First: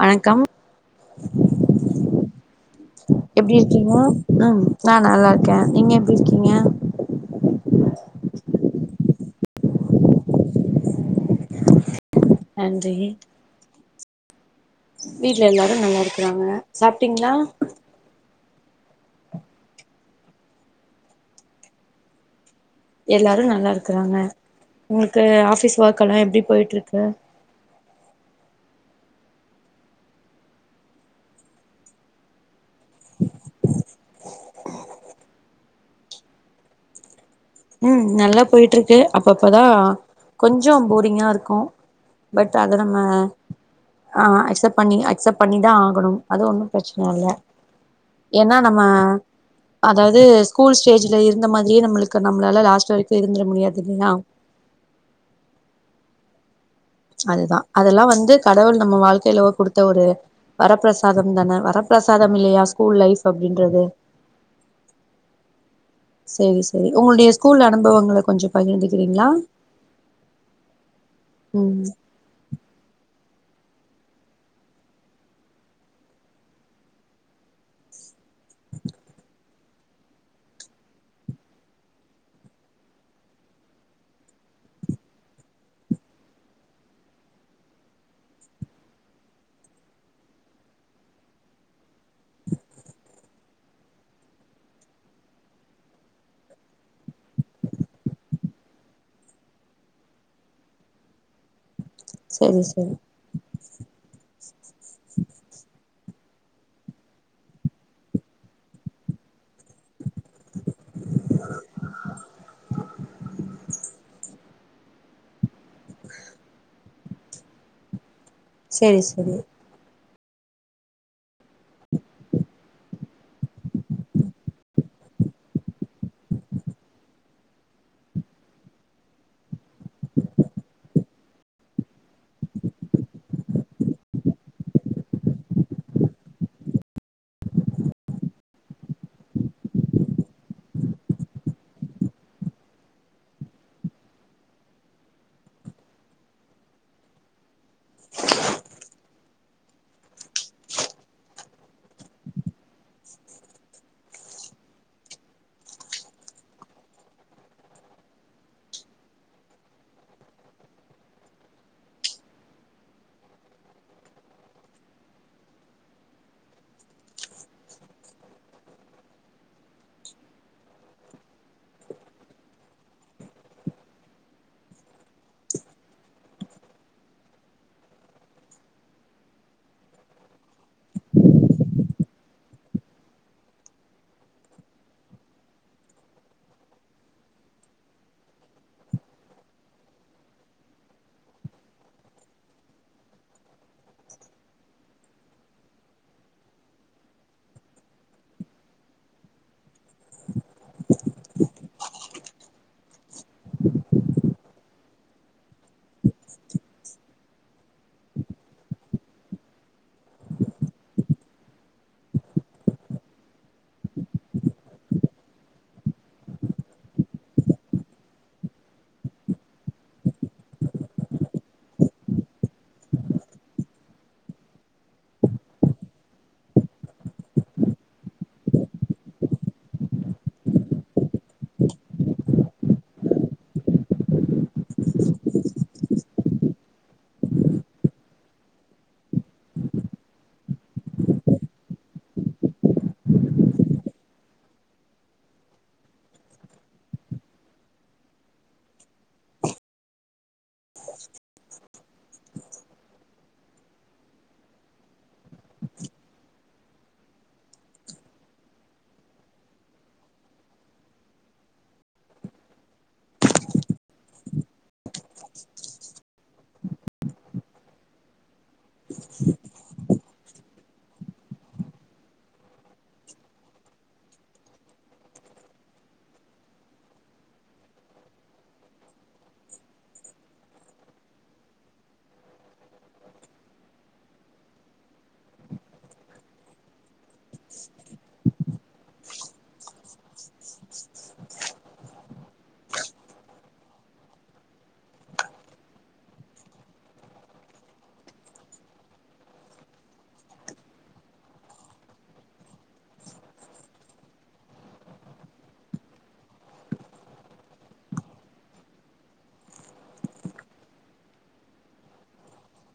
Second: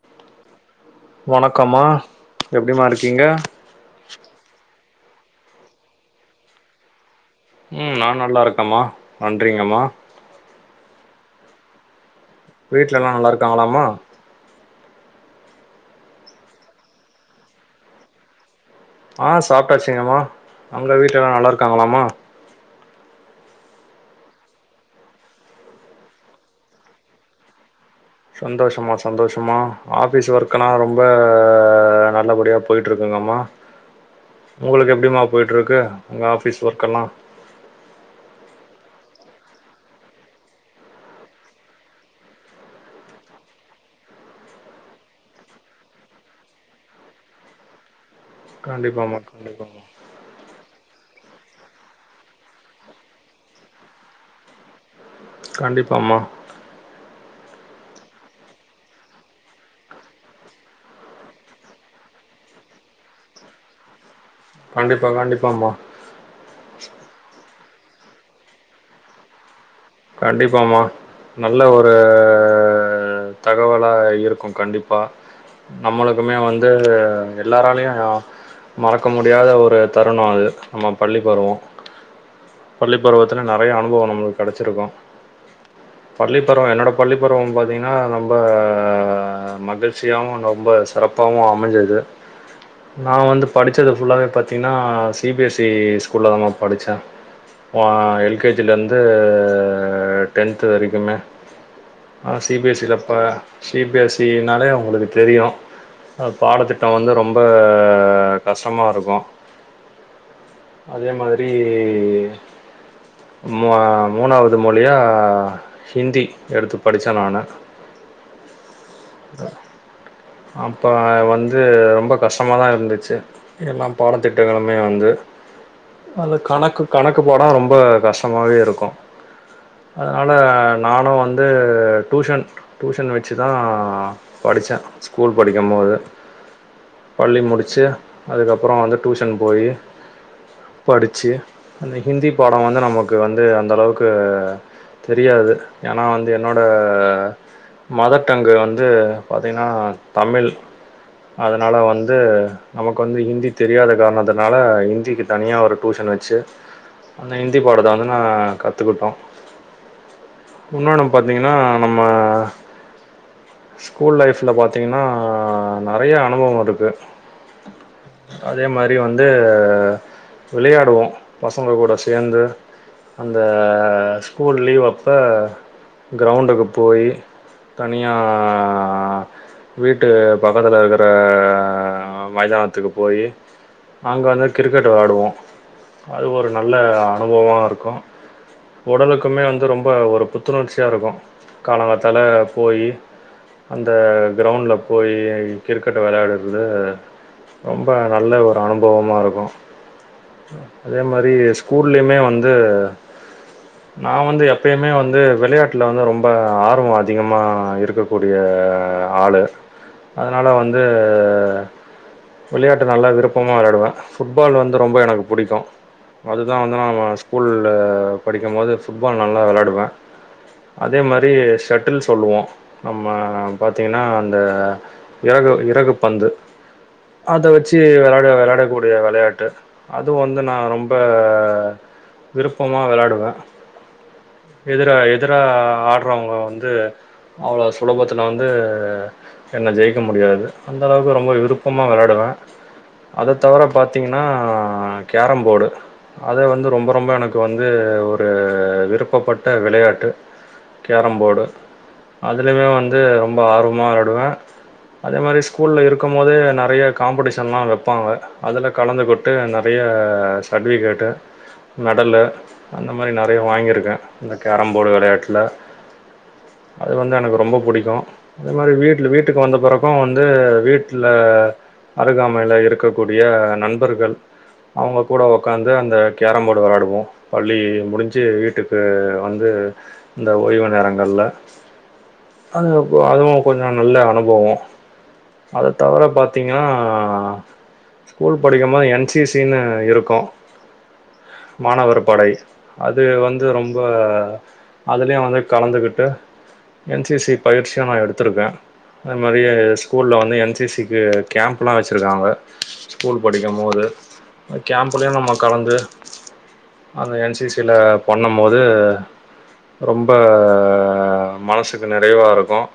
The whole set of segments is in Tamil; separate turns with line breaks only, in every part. வணக்கம்
ஒணக்கமா எப்டிமா இருக்கீங்க
எப்டி இருக்கீங்க ம் நா நல்லார்க்கே நீங்க எப்டி இர்க்கீங்க
ம் நா நல்லாருக்கம்மா நன்றிங்கம்மா
நன்றி
வீட்ல எல்லா நல்லார்க்காங்களாமா
வீட்ல எல்லாரு நல்லாருக்குறாங்க சாப்ட்டீங்ளா
ஆ சாப்ட்டாச்சிங்கம்மா அங்க வீட்ல எல்லா நல்லார்க்காங்களாமா
எல்லாரு நல்லாருக்றாங்க உங்ளுக்கு ஆஃபிஸ் ஒர்க் எல்லா எப்டி போயிட்ருக்கு
சந்தோஷம்மா சந்தோஷம்மா ஆஃபிஸ் ஒர்க்லா ரொம்ப நல்ல படியா போய்ட்டுருக்குங்கம்மா உங்களுக்கு எப்டிம்மா போய்ட்ருக்கு உங்க ஆஃபீஸ் ஒர்க்கலா
ம் நல்லா போயிட்டுருக்கு அப்பப்பதா கொஞ்சோ ஃபோரிங்கா இருக்கு பட் அத நம்ம ஆ அசெப்ட் பண்ணி அக்செப்ட் பண்ணிதா ஆகணும் அது ஒன்னு பிரச்ன இல்ல ஏன்னா நம்ம
கண்டிப்பாமா கண்டிப்பாமா
அதாவ்து ஸ்கூல் ஸ்டேஜ்ல இருந்த மாத்ரியே நம்முளு க நம்ளால லாஸ்ட் வரிக்கு இருந்திர முடியாது இல்லியா
கண்டிப்பா மா
அதுதா அதெலா வந்து கடவுள் நம்ம வாழ்க்கைல குடுத்த ஒரு வரப்பிரசாதந் தானே வரப்பிரசாதம் இல்லையா ஸ்கூல் லைஃப் அப்டின்றது
கண்டிப்பா கண்டிப்பாமா
சேரி செரி ஒங்குள்டியஸ் ஸ்கூல் அனுபவங்கள கொஞ்ச பகிர்ந்துக்றிங்ளா
கண்டிப்பாமா நல்ல ஒரு தகவலா இருக்கு கண்டிப்பா நம்மளுக்குமே வந்து எல்லாராலயயு மறக்க முடியாத ஒரு தருண அது நம்ம பள்ளி பருவ பள்ளி பருவத்துல நறய அனுபொவொ நம்ளுக்கு கடச்சிருக்கு பள்ளி பருவ என்னோட பள்ளி பருவம் பாத்தீங்ன்னா நம்ப மகுல்ச்சியாவு ரொம்ப சிறப்பாவு அமஞ்சிது நா வந்து படிச்சது ஃபுல்லாவே பாத்திங்னா சி பி எஸ் இ ஸ்கூல்லதா மேம் படிச்ச அ எல் கே ஜி ல இருந்து அ டென்த்து வரிக்குமே அ
சேரி சேரி
சிபிஏசில ப சீ ப் யா சி னாலே அவுங்களுக்கு தெரியு அ பாடத்திட்ட வந்து ரொம்ப கஷ்டமாருக்கு
[inaudible]
அதே மாதிரி ம் மு அ மூணாவத் இல்லையா ஹிந்தி எடுத்து படிச்ச நானு
செரி செரி
அப்போ வந்து ரொம்ப கஷ்டமாதா இருந்துச்சு எல்லா பாடத் திட்டங்களுமே வந்து அது கணக்கு கணக்கு போடா ரொம்ப கஷ்டமாவே இருக்கு அதனால நானு வந்து டூஷன் டூஷன் வச்சுத்தா படிச்ச ஸ்கூல் படிக்கமோது பள்ளி முடிச்சி அதுக்கப்றோ வந்து டூஷன் போயி படிச்சி அந்த ஹிந்தி பாடோ வந்து நமக்கு வந்து அந்த அளவுக்கு தெரியாது ஏனா வந்து என்னோட மதர் டங்கு வந்து பாத்தீங்னா தமிழ் அதனால வந்து நமக்கு வந்து ஹிந்தி தெரியாத காரணத்துனால ஹிந்திக்கு தனியா ஒரு டூஷன் வச்சு அந்த ஹிந்தி பாடத்த வந்து நா கத்துக்குட்டோ உன்னோன பாத்தீங்கனா நம்ம ஸ்கூல் லைஃப்ல பாத் தீங்னா நெறைய அனுபவ இருக்கு அதே மாரி வந்து விளையாடுவோ பசங்க கூட சேந்து அந்த ஸ்கூல் லீவ் அப்ப கிரவுண்டுக்கு போயி தனியா வீட்டு பக்கத்துலக்கற மைதான்த்துக்கு போயி அங்க வந்து கிரிக்கெட் வெளாடுவோ அது ஒரு நல்ல அனுபவமாருக்கு ஒடலுக்குமே வந்து ரொம்ப ஒரு புத்துணர்ச்சியா இருக்கு காலங்காத்தால போயி அந்த கிரவுண்ட்ல போய் கிரிக்கெட்ட வெளையாடுறது ரொம்ப நல்ல ஒரு அனுபவமா இருக்கு அதே மாரி ஸ்கூல்லயுமே வந்து நா வந்து எப்பேயுமே வந்து வெளையாட்டுல வந்து ரொம்ப ஆர்வோ அதிகமா இருக்கக் கூடிய அ ஆளு அதனால வந்து விளையாட்டு நல்லா விருப்பமா வெளையாடுவே ஃபுட்பால் வந்து ரொம்ப எனக்கு புடிக்கு அதுதா வந்து நா ஸ்கூல்ல படிக்கமோது ஃபுட்பால் நல்லா வெளையாடுவே அதே மாரி ஷெட்டில்ஸ் சொல்லுவோ நம்ம பா தீங்னா அந்த இறகு இறகு பந்து அத வச்சி வெறக வெளாடக்கூடிய வெளையாட்டு அது வந்து நா ரொம்ப விருப்பமா வெளையாடுவே எதிர எதிரா ஆட்றவங்க வந்து அவ்ளோ சுலபத்துல வந் து என்ன ஜெயிக்க முடியாது அந்தளவுக்கு ரொம்ப விருப்பமா வெளையாடுவே அத தவர பாத்தீங்னா கேரம் போடு அத வந்து ரொம்ப ரொம்ப எனக்கு வந்து ஒரு விருப்பப்பட்ட வெளையாட்டு கேரம் போடு அதுலயுமே வந்து ரொம்ப ஆர்வமா வெளாடுவே அதே மாரி ஸ்கூல்ல இருக்குமோதே நெறைய காம்படிஷன்ல்லா வெப்பாங்க அதுல கலந்து கொட்டு நெறைய அ சட்விகேட்டு மெடலு அந்த மாரி நெறைய வாங்கிருக்கே இந்த கேரம் போடு வெளையாட்ல அது வந்து எனக்கு ரொம்ப புடிக்கு இந்த மாரி வீட்ல வீட்டுக் வந்த பிற அப்பம் வந்து வீட்ல அருகாமைல இருக்கக்கூடிய நண்பர்கள் அவங்க கூட உக்காந்து அந்த கேரம் போர்டு விளையாடுவோம் பள்ளி முடிஞ்சு வீட்டுக்கு வந்து இந்த ஓய்வு நேரங்கள்ல அது இப்ப அதுவும் கொஞ்சம் நல்ல அனுபவம் அத தவிர பாத்தீங்கன்னா ஸ்கூல் படிக்கும்போது என் சி சி னு இருக்கும் மாணவர் படை அது வந்து ரொம்ப அதுலயும் வந்து கலந்துகிட்டு என் சி சி பயிற்சியு நா எடுத்திருக்கே அது மாதிரி ஸ்கூல்ல வந்து என் சி சி க்கு கேம்ப்லா வச்சிருக்காங்க ஸ்கூல் படிக்கும் போது கேம்ப்லயும் நம்ம கலந்து அந்த என் சி சி ல பண்ணும் போது ரொம்ப மனசுக்கு நிறைவா இருக்கும்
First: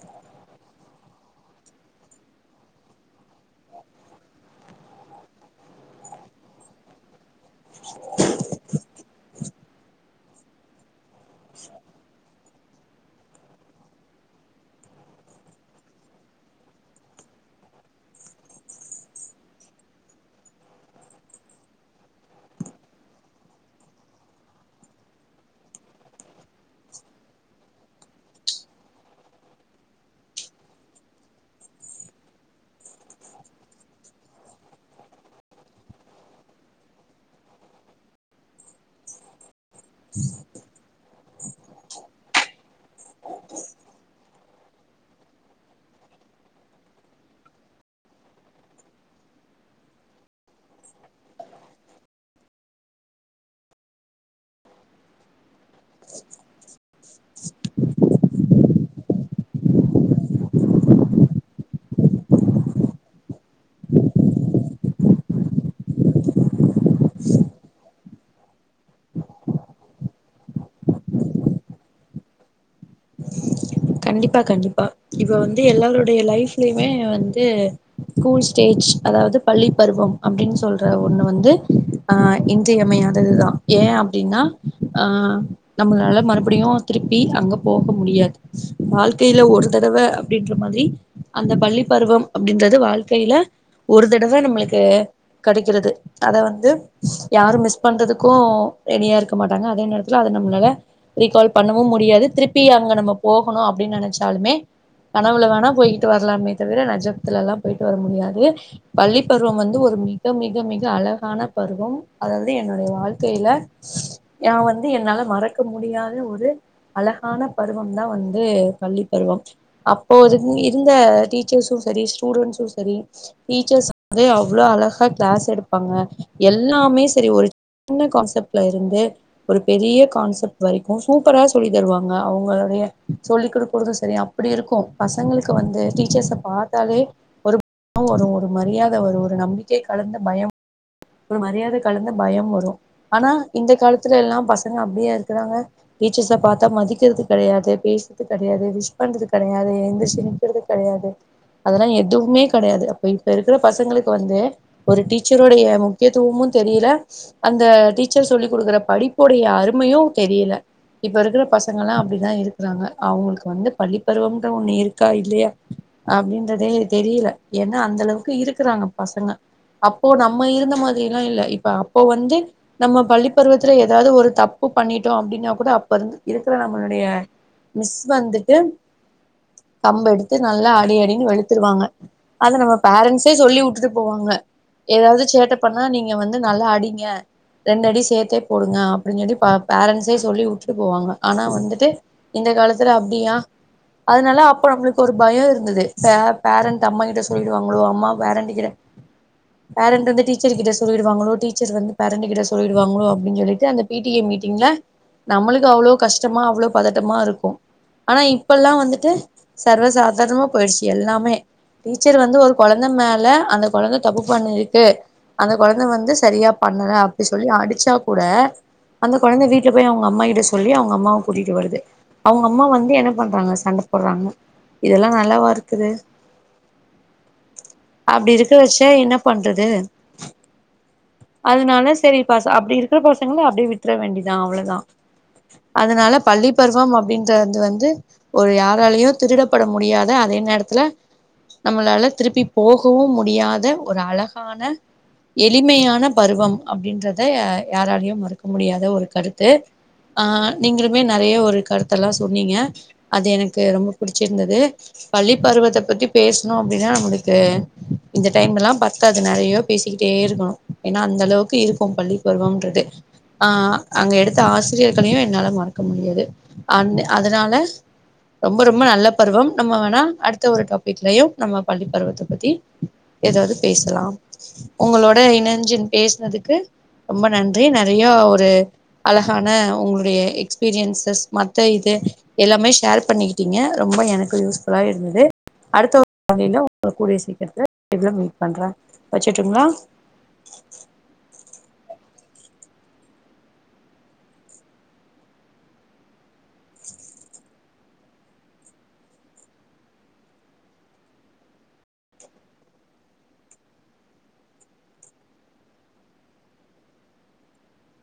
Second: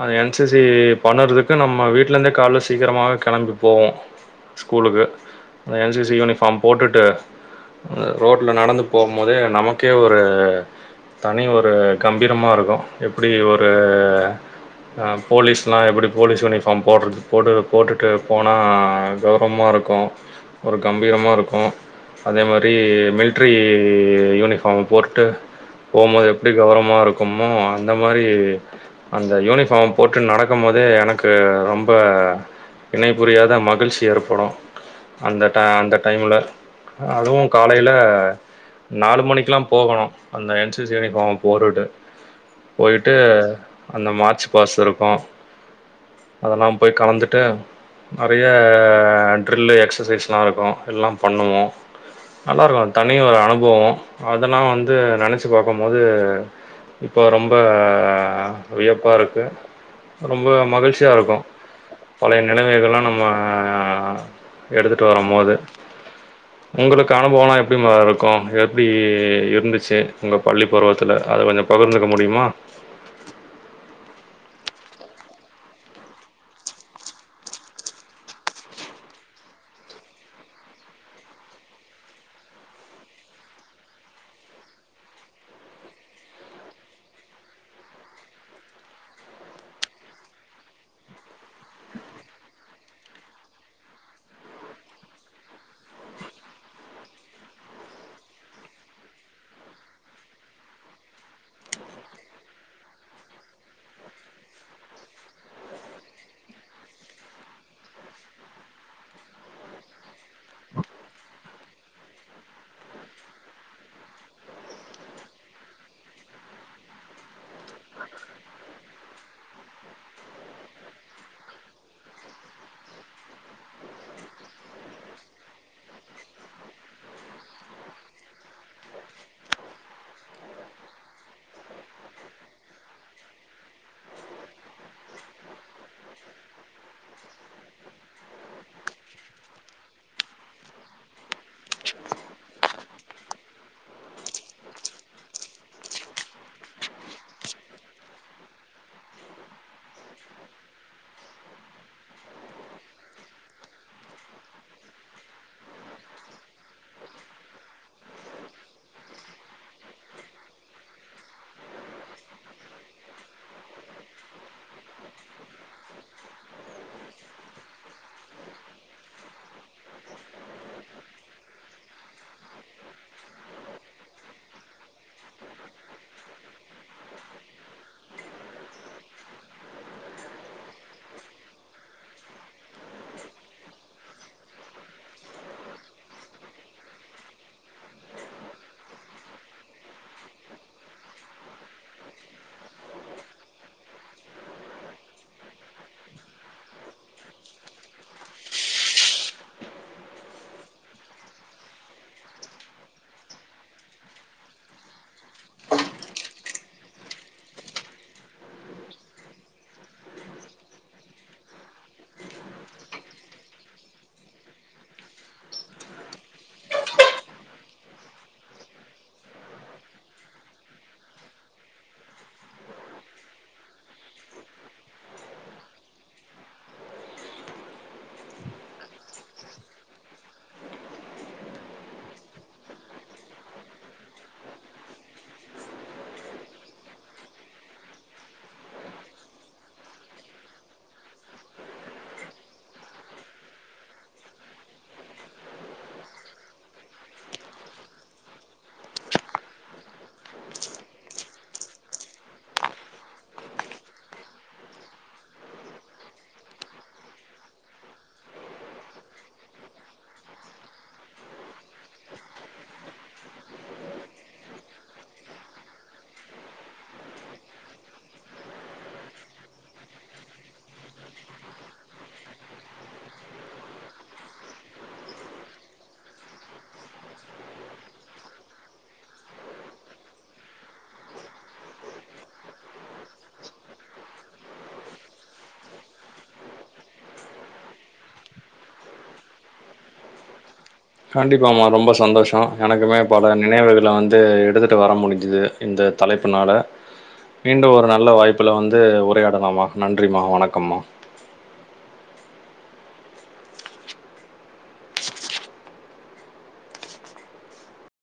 அந்த என் சி சி பண்ணறதுக்கு நம்ம வீட்ல இருந்தே காலே சீக்கிரமாக கெளம்பி போவோ ஸ்கூலுக்கு அந்த என் சி சி யூனிஃபார்ம் போட்டுட்டு ரோட்ல நடந்து போகும்போதே நமக்கே ஒரு தனி ஒரு கம்பீரம இருக்கும் எப்டி ஒ ரு அ போலீஸ்லா எப்டி போலீஸ் யூனிஃபார்ம் போடுறது போட்டு போட்டுட்டு போனா கௌர மா இருக்கும் ஒரு கம்பீரமாக இருக்கும் அதே மாரி மில்ட்ரி யூனிஃபார்ம் போட்டுட்டு போம்போது எப்டி கௌரம இருக்குமோ அந்த மாரி அந்த யூனிஃபார்ம் போட்டு நடக்கும் போதே எனக்கு ரொம்ப இணை புரியாத மகிழ்ச்சி ஏற்படும் அந்த ட அந்த டைம்ல அதுவும் காலேல நாலு மணிக்கெலாம் போகணும் அந்த என் சி சி யூனிபார்ம் போட்டுட்டு போயிட்டு அந்த மார்ச் பாஸ் இருக்கும் அதெல்லாம் போய் கலந்துட்டு நெறைய ட்ரில்லு எக்சசைஸ்லா இருக்கும் எல்லா பண்ணணு நல்லா இருக்கும் தனி ஒரு அனுபவம் அதெல்லா வந்து நெனைச் சு பாக்கும்போது இப்போ ரொம்ப வியப்பா இருக்கு ரொம்ப மகிழ்ச்சியா இருக்கும் பழைய நினைவுகள்லா நம்ம எடுத்துட்டு வரும் போது உங்களுக்கு அனுபவம்லா எப்டிமா இருக்கும் எப்படி இருந்துச்சு உங்க பள்ளி பருவத்துல அது கொஞ்சொ பகிர்ந்துக்க முடியுமா
கண்டிப்பா கண்டிப்பா இப்ப வந்து எல்லாருடைய லைஃப்லயுமே வந்து கூல் ஸ்டேஜ் அதாவது பள்ளி பருவம் அப்படின்னு சொல்ற ஒண்ணு வந்து ஆ இன்றியமையாததுதா ஏ ஏ அப்படின்னா ஆ நம்மளால மறுபடியும் திருப்பி அங்க போக முடியாது வாழ்க்கையில ஒரு தடவ அப்படின்ற மாதிரி அந்த பள்ளி பருவம் அப்டின்றது வாழ்க்கையில ஒரு தடவ நம்மளுக்கு கிடைக்கிறது அத வந்து யாரும் மிஸ் பண்றதுக்கும் ரெடியா இருக்க மாட்டாங்க அதே நேரத்துல அத நம்ளால ரீகால் பண்ணவு முடியாது திருப்பி அங்க நம்ம போகணும் அப்படின்னு நினைச்சாலுமே கனவுல வேணா போயிட்டு வரலாமே தவிர நெஜத்துல எல்லாம் போயிட்டு வர முடியாது பள்ளி பருவம் வந்து ஒரு மிக மிக மிக அழகான பருவம் அதாவது என்னுடைய வாழ்க்கையில யா வந்து என்னால மறக்க முடியாத ஒரு அழகான பருவம் தா வந்து பள்ளி பருவம் அப்போ இரு இருந்த டீச்சர்ஸும் சரி ஸ்டூடஸும் சரி ரி டீச்சர்ஸ் வந்து அவ்ளோ அழகா கிளாஸ் எடுப்பாங்க எல்லாமே சரி ஒரு சின்ன கான்செப்ட்ல இருந்து ஒரு பெரிய கான்செப்ட் வரைக்கும் சூப்பரா சொல்லி தருவாங்க அவங்களுடைய சொல்லி கொடுக்கதும் சரி அப்படி இருக்கும் பசங்களுக்கு வந்து டீச்சர்ஸ பாத்தாலே ஒரு ந ஒரு ஒரு மரியாத ஒரு ஒரு நம்பிக்கை கலந்து பயம் ஒரு மரியாதை கலந்து பயம் வரும் ஆனா இந்த காலத்துல எல்லாம் பசங்க அப்படியே இருக்கிறாங்க டீச்சர்ஸ பாத்தா மதிக்கிறது கிடையாது பேசுறது கிடையாது விஷ் பண்றது கிடையாது எந்திரிச்சி நிக்றது கிடையாது அதெல்லாம் எதுவுமே கிடையாது அப்ப இப்ப இருக்கிற பசங்களுக்கு வந்து ஒரு டீச்சருடைய முக்கியத்துவமும் தெரியல அந்த டீச்சர் சொல்லி் கொடுக்குற படிப்போடைய அருமையும் தெரியல இப்ப இருக்கிற பசங்கல்லா அப்டிதா இருக்கிறாங்க அவுங்களுக்கு வந்து பள்ளிப்பருவம்ட ஒண்ணு இருக்கா இல்லையா அப்டின்றதே தெரியில ஏன்னா அந்த அளவுக்கு இருக்குறாங்க பசங்க அப்போ நம்ம இருந்த மாதிரி எல்லா இல்ல இப்ப அப்போ வந்து நம்ம பள்ளிப்பருவத்துல ஏதாவ்து ஒரு தப்பு பண்ணிட்டோ அப்டின்னா கூட அப்ப இருக்கிற நம்மளுடைய மிஸ் வந்துட்டு கம்ப எடுத்து நல்லா அடி அடின்னு வெளுத்துருவாங்க அத நம்ம பேரன்ட்ஸே சொல்லி வுட்டுட்டு போவாங்க ஏதாவ்து சேட்ட பண்ணா நீங்க வந்து நல்லா அடிங்க ரெண்டு அடி சேத்தே போடுங்க அப்டின் சொல்லி ப பேரன்ட்ஸே சொல்லி வுட்டுடு போவாங்க ஆனா வந்துட்டு இந்த இந்த காலத்துல அப்டியா அதனால அப்ப நம்ளுக்கு ஒரு பயோ இருந்துது பே பேரண்ட் அம்மா கிட்ட சொல்லிடுவாங்களோ அம்மா பேரண்ட் கிட்ட பேரண்ட் வந்து டீச் டீச்சர்கிட்ட சொல்லிடுவாங்களோ டீச்சர் வந்து பேரண்ட் கிட்ட சொல்லிடுவாங்களோ அப்டின் சொல்லிட்டு அந்த பி டி ஏ மீட்டிங்ல நம்மளுக்கு அவ்ளோ கஷ்டமா அவ்ளோ பதட்டமா இருக்கூ ஆனா இப்பலா வந்துட்டு சர்வசாதாரணமா போயிடுச்சி எல்லாமே டீச்சர் வந்து ஒரு கொழந்த மேல அந்த கொழந்த தப்பு பண்ணிருக்கு அந்த கொழந்த வந்து சரியா பண்ணல அப்டி சொல்லி அடிச்சா கூட அந்த கொழந்த வீட்ல போய் அவுங்க அம்மா கிட்ட சொல்லி அவுங்க அம்மாவ கூட்டிட்டு வருது அவுங்க அம்மா வந்து என்ன பண்றாங்க சண்ட போட்றாங்க இதெல்லா நல்லாவா இருக்குது அப்டி இருக்க வச்சா என்ன பண்றது அதனால சரி பச அப்டி இருக்கிற பசங்கள அப்டியே வி்ட்ற வேண்டிதா அவ்ளதா அதனால பள்ளி பருவம் அப்டின்றது வந்து ஒரு யாராலயு திருடப்பட முடியாத அதை நேரத்துல நம்மளால திருப்பி போகவு முடியாத ஒரு அழகான எளிமையான பருவம் அப்டின்றத யாராலயும் மறுக்க முடியாத ஒரு கருத்து ஆ நீங்களுமே நறைய ஒரு கருத்த எல்லா சொன்னீங்க அது எனக்கு ரொம்ப புடிச்சிருந்தது பள்ளிப் பருவத்த பத்தி பேசணு அப்டின்னா நம்மளுக்கு இந்த டைம் எல்லாம் பத்தாது நறையோ பேசிக்கிட்டே இருக்கணு ஏன்னா அந்தளவுக்கு இருக்கும் பள்ளி பருவம்ன்றது ஆ அங்க எடுத்த ஆசிரியர்களையு என்னால மறக்க முடியாது அந்த அதனால ரொம்ப ரொம்ப நல்ல பருவம் நம்ம வேணா அடுத்த ஒரு டாபிக்லயும் நம்ம பள்ளி பருவத்த பத்தி ஏதாவ்து பேசலாம் உங்களோட இனஞ்சன் பேசுனதுக்கு ரொம்ப நன்றி நறைய ஒரு அழகான உங்களுடைய எக்ஸ்பீரியன்சஸ் மத்த இது எல்லாமே ஷேர் பண்ணிக்கிட்டீங்க ரொம்ப எனக்கு யூஸ்ப்ஃபுல்லா இருந்தது அடுத்த உரையில உங்கள கூடிய சீக்கிரத்துல மீட் பண்ற வச்சுட்டுங்ளா
கண்டிப்பாம்மா ரொம்ப சந்தோஷ எனக்குமே பல நினைவுகள வந்து எடுத்துட்டு வர முடிஞ்சுது இந்த இந்த தலைப்பு நாள மீண்டும் ஒரு நல்ல வாய்ப்புல வந்து உரையாடலாமா நன்றிமா வணக்கம்மா